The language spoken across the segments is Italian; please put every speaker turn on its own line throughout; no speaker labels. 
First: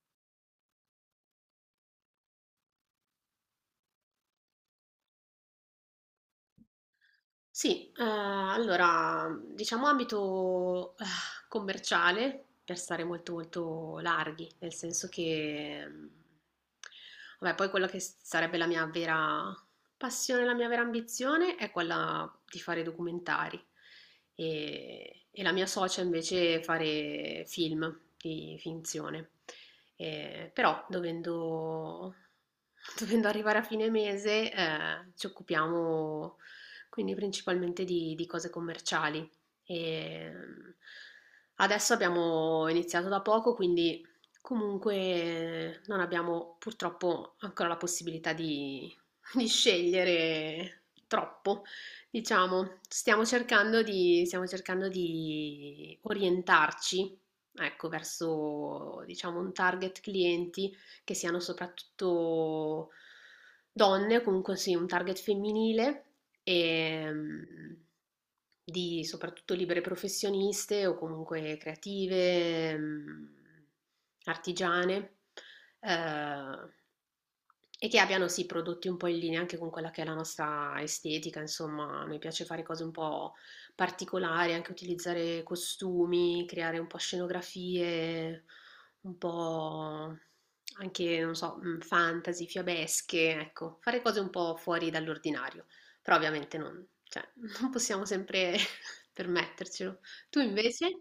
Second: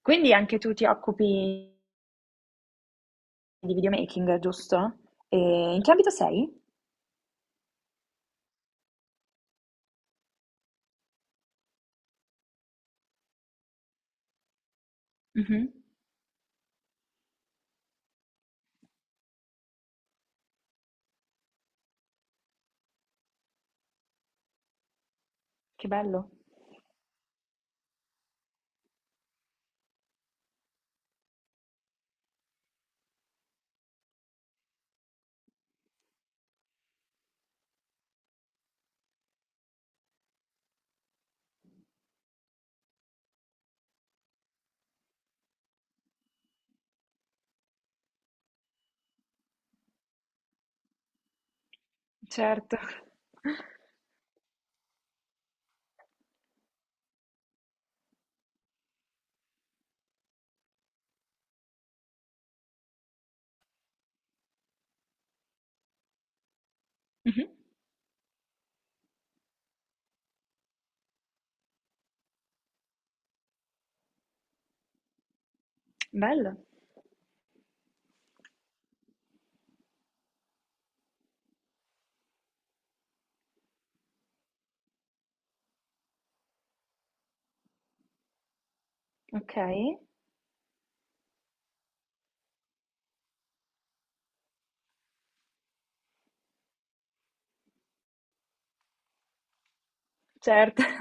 Quindi anche tu ti occupi di videomaking, giusto? E in che ambito sei?
Sì, allora diciamo ambito commerciale per stare molto molto larghi, nel senso
Mh-mh.
che vabbè, poi quella che sarebbe la mia vera passione, la mia vera ambizione è quella di fare documentari e la mia
Che
socia
bello,
invece fare film di finzione. Però dovendo arrivare a fine mese ci occupiamo quindi principalmente di cose commerciali. E adesso abbiamo iniziato da poco, quindi comunque non abbiamo purtroppo ancora la possibilità di scegliere troppo, diciamo.
certo.
Stiamo cercando di orientarci, ecco, verso, diciamo, un target clienti che siano soprattutto donne, comunque sì, un target femminile e
Mh-mh,
di soprattutto libere professioniste o comunque creative, artigiane,
bello,
eh, e che abbiano sì prodotti un po' in linea anche con quella che è la nostra estetica, insomma, a noi piace fare cose un po' particolari, anche utilizzare costumi, creare un po' scenografie un
okay.
po' anche, non so, fantasy, fiabesche, ecco, fare cose un po' fuori dall'ordinario, però ovviamente non, cioè, non possiamo sempre permettercelo. Tu
Certo.
invece?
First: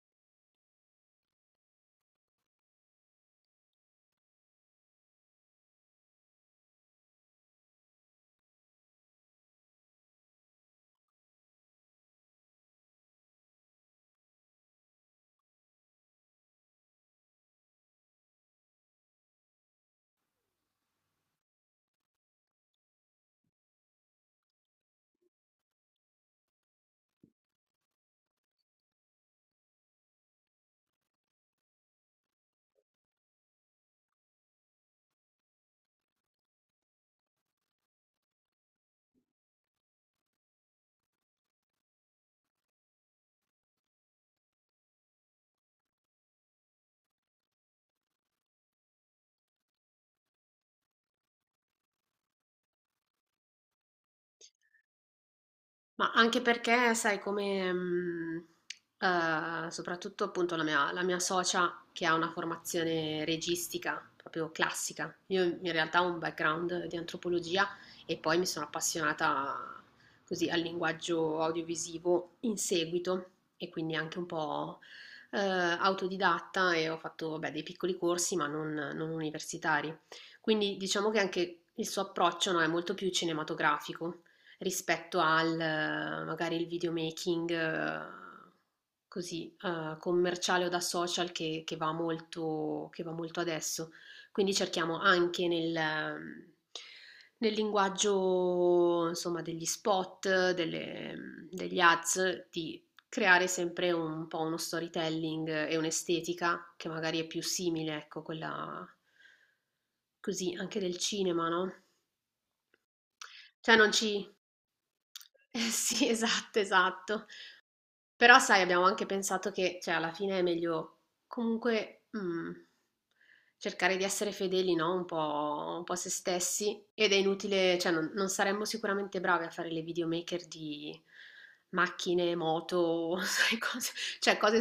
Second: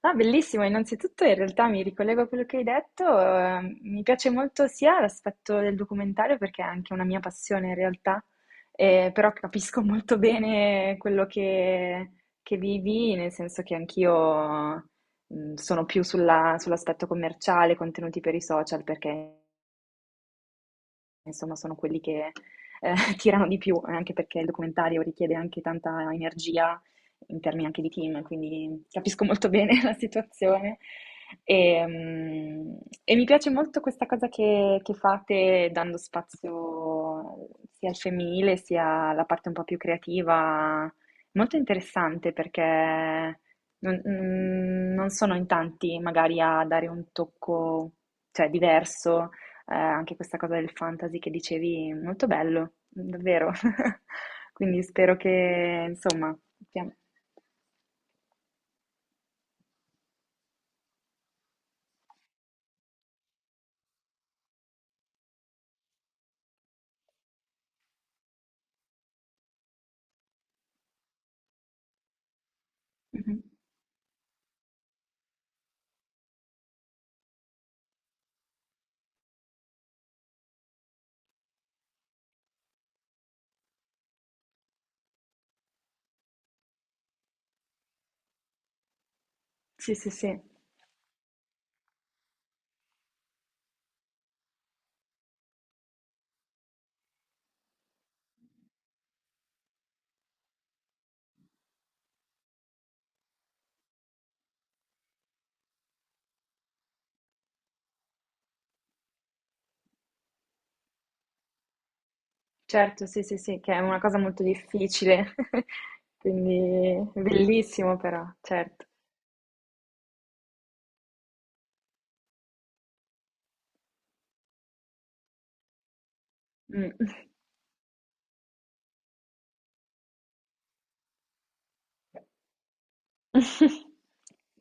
Ah, bellissimo. Innanzitutto in realtà mi ricollego a quello che hai detto, mi piace molto sia l'aspetto del documentario perché è anche una mia passione in realtà, però capisco molto bene quello che vivi, nel senso che anch'io sono più sull'aspetto commerciale, contenuti per i social, perché insomma, sono quelli che, ehm, tirano di più, anche perché il documentario richiede anche tanta energia in termini anche di team, quindi capisco molto bene la situazione. Ehm, e mi piace molto questa cosa che fate dando spazio sia al femminile, sia alla parte un po' più creativa. Molto interessante perché non sono in tanti magari a dare un tocco, cioè diverso, anche questa cosa del fantasy che dicevi, molto bello, davvero. Quindi spero che,
Ma
insomma,
anche perché,
pian-
sai, come soprattutto appunto la mia socia che ha una formazione registica proprio classica. Io in realtà ho un background di antropologia e poi mi sono appassionata così al linguaggio audiovisivo in seguito
Mhm.
e quindi anche un po' autodidatta e ho fatto vabbè, dei piccoli corsi ma non universitari. Quindi diciamo che anche il suo approccio, no, è molto più cinematografico rispetto al magari il videomaking così
Sì, sì, sì,
commerciale o da social che va molto adesso. Quindi cerchiamo anche nel linguaggio, insomma, degli spot, degli ads, di creare sempre un po' uno storytelling e un'estetica che magari è più simile, ecco, quella così anche del cinema, no?
certo, sì, sì, sì, che
Cioè
è
non
una cosa
ci
molto difficile,
eh sì, esatto,
quindi
esatto.
bellissimo però,
Però sai, abbiamo
certo.
anche pensato che, cioè, alla fine è meglio comunque cercare di essere fedeli, no? Un po' a se stessi.
Mm.
Ed è inutile, cioè, non saremmo sicuramente bravi a fare le videomaker di macchine, moto, sai, cose, cioè, cose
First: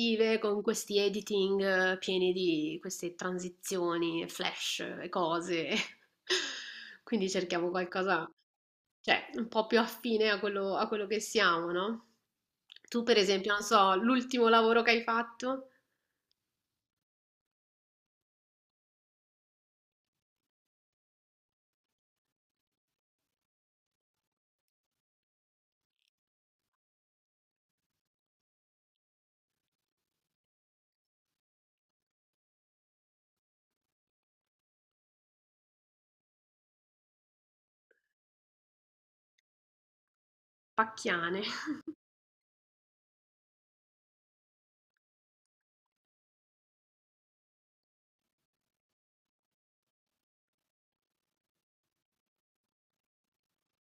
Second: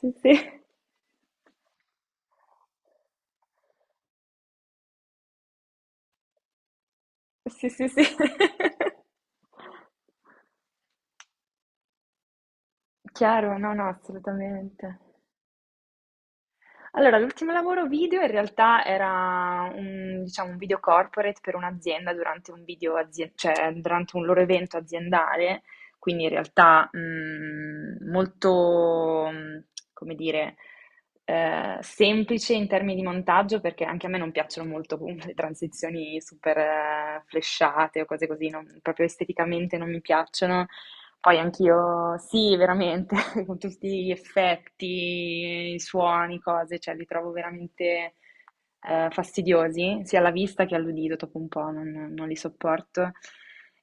Sì, sì,
con questi editing pieni di queste transizioni, flash e cose. Quindi
sì,
cerchiamo
sì, sì.
qualcosa. Cioè, un po' più affine a quello che siamo, no? Tu, per esempio,
Chiaro,
non
no, no,
so, l'ultimo lavoro che
assolutamente.
hai fatto?
Allora, l'ultimo lavoro video in realtà era un, diciamo, un video corporate per un'azienda durante un cioè durante un loro evento aziendale, quindi in realtà come dire, semplice in termini di montaggio, perché anche a me non piacciono molto comunque le transizioni super, flashate o cose così, non proprio esteticamente non mi piacciono. Poi
Pacchiane.
anch'io, sì, veramente, con tutti gli effetti, i suoni, cose, cioè li trovo veramente, fastidiosi, sia alla vista che all'udito, dopo un po' non li sopporto.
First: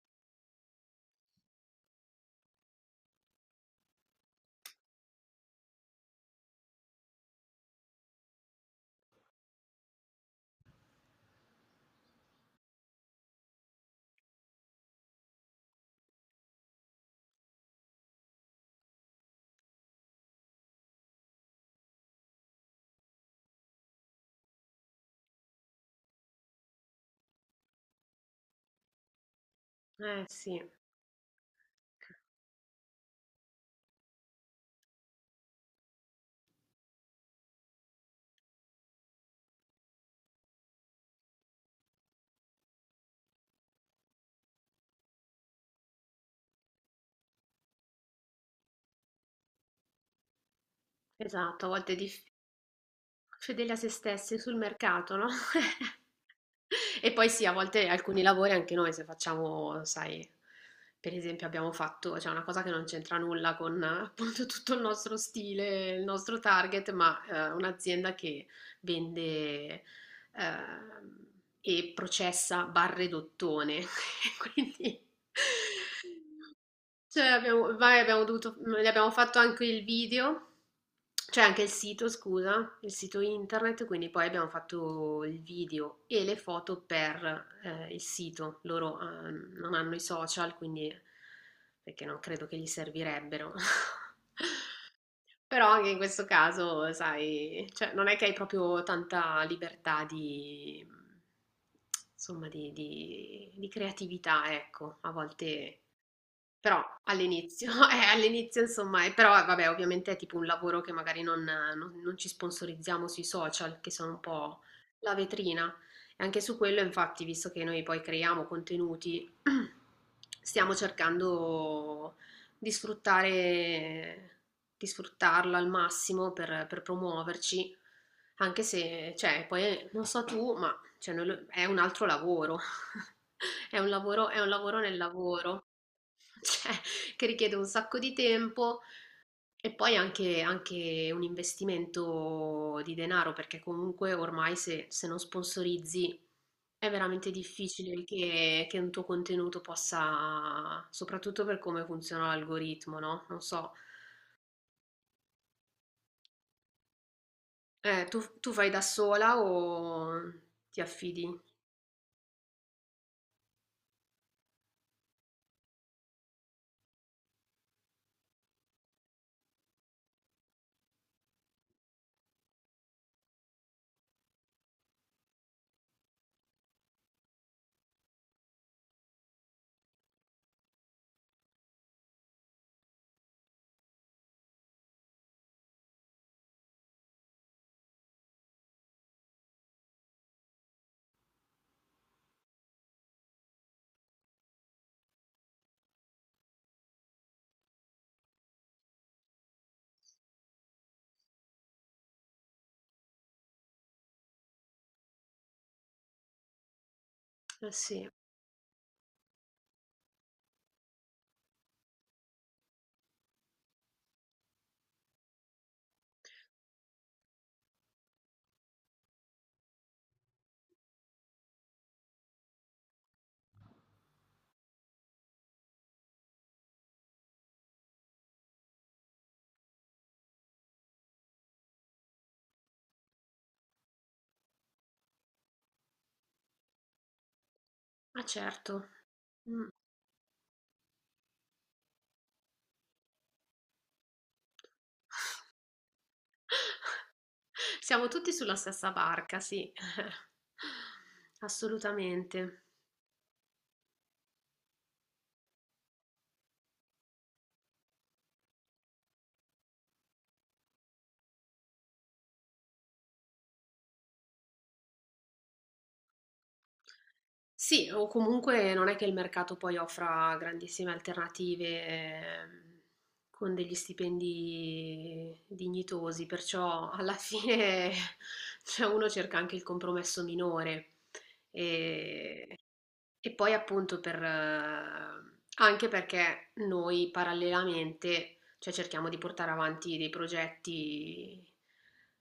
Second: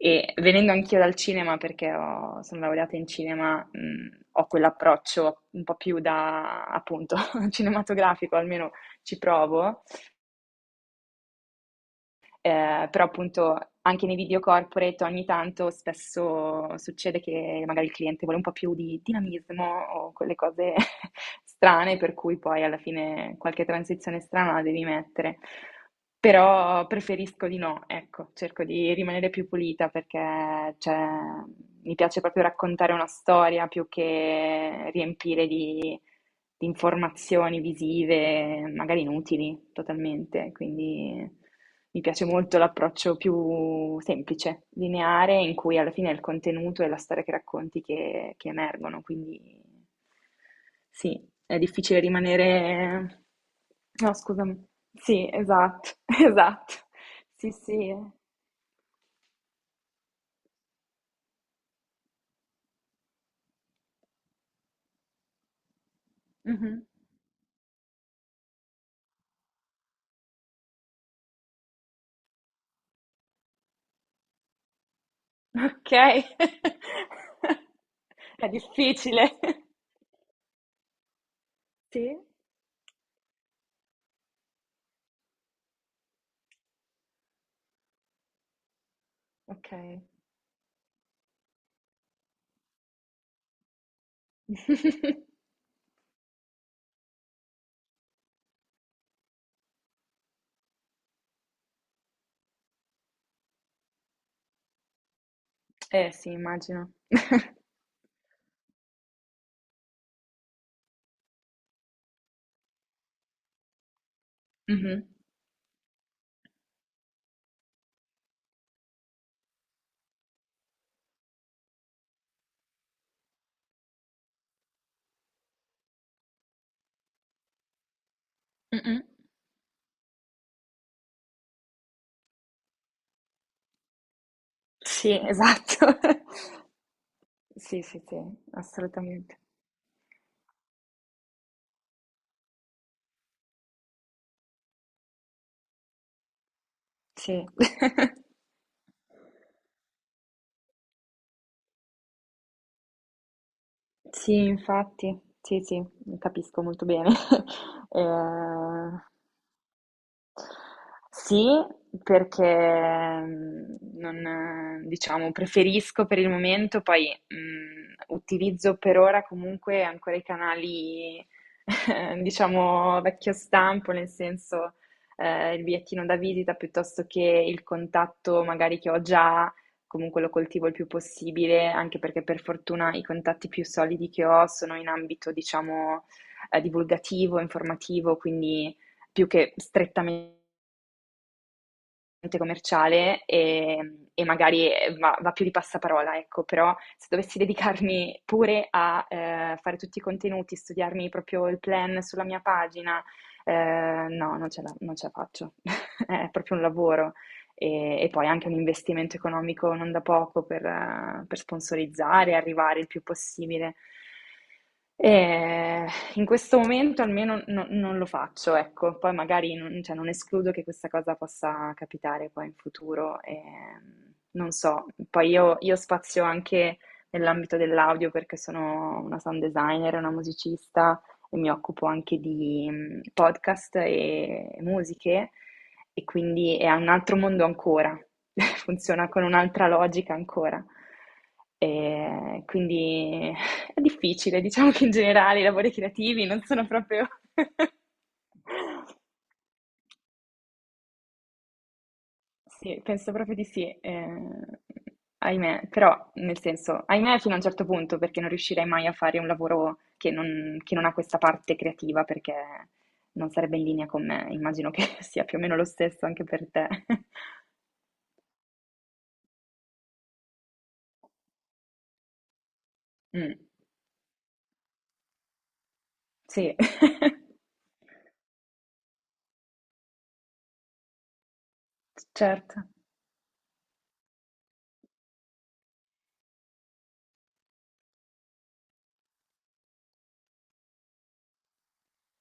E venendo anch'io dal cinema, perché sono laureata in cinema, ho quell'approccio un po' più da, appunto, cinematografico, almeno ci provo, però appunto anche nei video corporate ogni tanto spesso succede che magari il cliente vuole un po' più di dinamismo o quelle cose strane, per cui poi alla fine qualche transizione strana la devi mettere. Però preferisco di no, ecco, cerco di rimanere più pulita
Eh sì,
perché cioè, mi piace proprio raccontare una storia più che riempire di informazioni visive, magari inutili totalmente, quindi mi piace molto l'approccio più semplice, lineare, in cui alla fine è il contenuto e la storia che racconti che emergono, quindi sì, è
esatto, a volte
difficile rimanere...
fedeli a se
No,
stessi sul
scusami.
mercato, no?
Sì, esatto, esatto.
E poi sì,
Sì,
a volte
sì.
alcuni lavori anche noi se facciamo, sai, per esempio abbiamo fatto, cioè una cosa che non c'entra nulla con appunto tutto il nostro stile, il nostro
Mhm.
target, ma un'azienda che vende e processa barre d'ottone, quindi
Ok.
cioè abbiamo vai abbiamo
È
dovuto mhmm, gli abbiamo
difficile.
fatto anche il video, cioè anche il
Sì,
sito scusa, il sito internet, quindi poi abbiamo fatto il video e le foto per, il sito. Loro, non hanno i
ok.
social, quindi perché non credo che gli servirebbero. Però anche in questo caso, sai, cioè non è che hai proprio tanta libertà di insomma di creatività, ecco. A volte
Eh sì,
però
immagino.
all'inizio, all'inizio insomma, però vabbè, ovviamente è tipo un lavoro che magari non ci sponsorizziamo sui social, che sono un po'
Mh-mh.
la vetrina. E anche su quello, infatti, visto che noi poi creiamo contenuti, stiamo cercando di sfruttare, di sfruttarlo al massimo per promuoverci, anche
Mh-mh.
se, cioè, poi non so tu, ma cioè, è un altro lavoro. È un lavoro nel
Sì,
lavoro,
esatto.
cioè, che richiede un
Sì,
sacco
sì,
di
sì,
tempo
assolutamente.
e poi anche, anche un investimento di denaro, perché comunque ormai se non sponsorizzi è veramente
Sì.
difficile che un tuo contenuto possa, soprattutto per come funziona l'algoritmo, no? Non so,
Sì, infatti. Sì, sì, capisco molto bene.
tu fai da
Ehm
sola o ti affidi?
Sì, perché non, diciamo, preferisco per il momento, poi utilizzo per ora comunque ancora i canali, diciamo, vecchio stampo, nel senso, il bigliettino da visita piuttosto che il contatto magari che ho già, comunque lo coltivo il più possibile, anche perché per fortuna i contatti più solidi che ho sono in ambito, diciamo, divulgativo, informativo, quindi più che strettamente commerciale, e magari, va più di passaparola, ecco, però se dovessi dedicarmi pure a, fare tutti i contenuti, studiarmi proprio il plan sulla mia pagina, no, non ce la faccio. È proprio un lavoro
Eh
e
sì,
e poi anche un investimento economico non da poco per, per sponsorizzare, arrivare il più possibile. Ehm In questo momento almeno non lo faccio, ecco, poi magari non, cioè, non escludo che questa cosa possa capitare poi in futuro, non so, poi io spazio anche nell'ambito dell'audio perché sono una sound designer, una musicista e mi occupo anche di podcast e musiche e quindi è un altro mondo ancora,
ma certo.
funziona con
Mm.
un'altra logica ancora. E quindi è difficile, diciamo che in generale i lavori creativi non sono proprio...
Siamo tutti sulla stessa barca, sì. Assolutamente.
Sì, penso proprio di sì, ahimè, però nel senso, ahimè fino a un certo punto perché non riuscirei mai a fare un lavoro che non ha questa parte creativa perché non sarebbe in linea con me, immagino che sia più o meno lo stesso anche per te.
Sì, o comunque non è che il mercato poi offra grandissime alternative
Mm,
con degli stipendi dignitosi,
sì,
perciò alla fine cioè, uno cerca anche il compromesso minore. E,
certo.
e poi appunto per, anche perché noi parallelamente cioè cerchiamo di portare avanti dei progetti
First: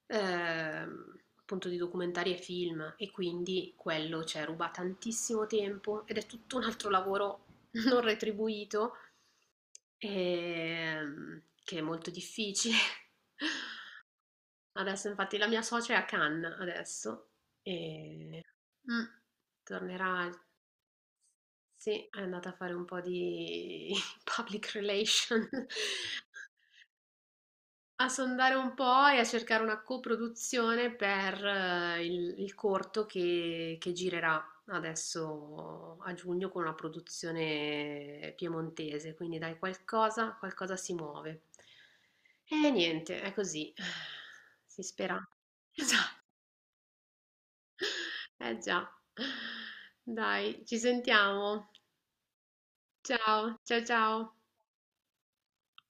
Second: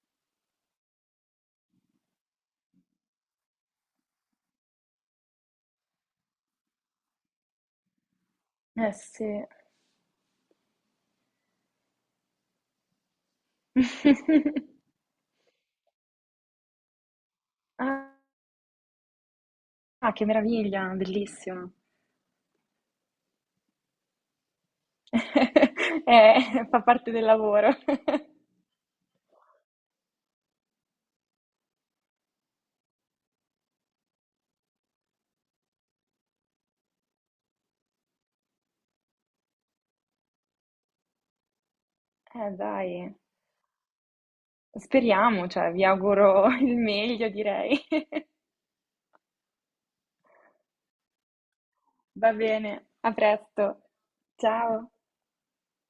appunto di documentari e film e quindi quello ci ruba tantissimo tempo ed è tutto un altro lavoro non
Eh
retribuito
sì.
che è molto difficile. Adesso infatti la mia socia è a Cannes adesso e mm,
Ah, che
tornerà,
meraviglia, bellissimo.
sì, è andata a fare un po' di public relation
Fa parte del lavoro.
a sondare un po' e a cercare una coproduzione per il corto che girerà adesso a giugno con una produzione piemontese, quindi dai, qualcosa, qualcosa si muove. E
Dai,
niente, è così, si spera.
speriamo, cioè vi auguro il meglio, direi.
Eh già, dai, ci sentiamo.
Va bene, a
Ciao,
presto.
ciao, ciao.
Ciao.